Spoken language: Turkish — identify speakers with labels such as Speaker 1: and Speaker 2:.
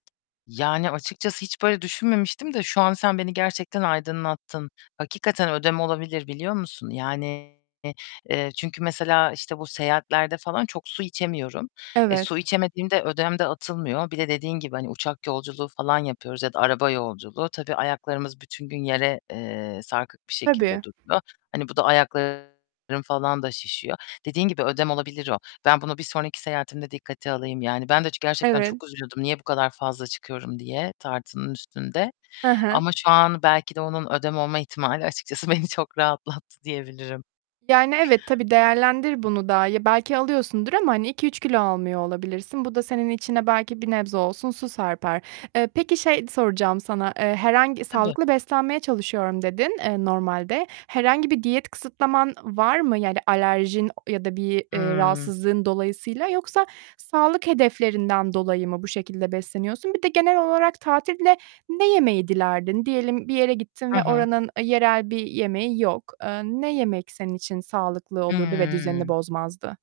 Speaker 1: Yani açıkçası hiç böyle düşünmemiştim de şu an sen beni gerçekten aydınlattın. Hakikaten ödem olabilir biliyor musun? Yani, eee, çünkü mesela işte bu seyahatlerde falan çok su içemiyorum. Eee,
Speaker 2: Evet.
Speaker 1: su içemediğimde ödem de atılmıyor. Bir de dediğin gibi hani uçak yolculuğu falan yapıyoruz ya da araba yolculuğu. Tabii ayaklarımız bütün gün yere, eee, sarkık bir şekilde
Speaker 2: Tabii.
Speaker 1: duruyor. Hani bu da ayaklarım falan da şişiyor. Dediğin gibi, ödem olabilir o. Ben bunu bir sonraki seyahatimde dikkate alayım. Yani ben de çı gerçekten
Speaker 2: Evet.
Speaker 1: çok üzülüyordum niye bu kadar fazla çıkıyorum diye tartının üstünde
Speaker 2: Hı hı.
Speaker 1: ama şu an belki de onun ödem olma ihtimali açıkçası beni çok rahatlattı diyebilirim.
Speaker 2: Yani, evet, tabii değerlendir bunu da. Ya, belki alıyorsundur ama hani 2-3 kilo almıyor olabilirsin. Bu da senin içine belki bir nebze olsun su serper. Eee, peki şey soracağım sana: "Eee, herhangi
Speaker 1: Tabii.
Speaker 2: sağlıklı beslenmeye çalışıyorum." dedin, eee, normalde. Herhangi bir diyet kısıtlaman var mı? Yani alerjin ya da bir, eee,
Speaker 1: Imm.
Speaker 2: rahatsızlığın dolayısıyla yoksa sağlık hedeflerinden dolayı mı bu şekilde besleniyorsun? Bir de genel olarak tatilde ne yemeyi dilerdin? Diyelim bir yere gittin
Speaker 1: Hı
Speaker 2: ve
Speaker 1: hı.
Speaker 2: oranın, ııı, yerel bir yemeği yok. Eee, ne yemek senin için sağlıklı olurdu ve düzenini
Speaker 1: Hıı.
Speaker 2: bozmazdı?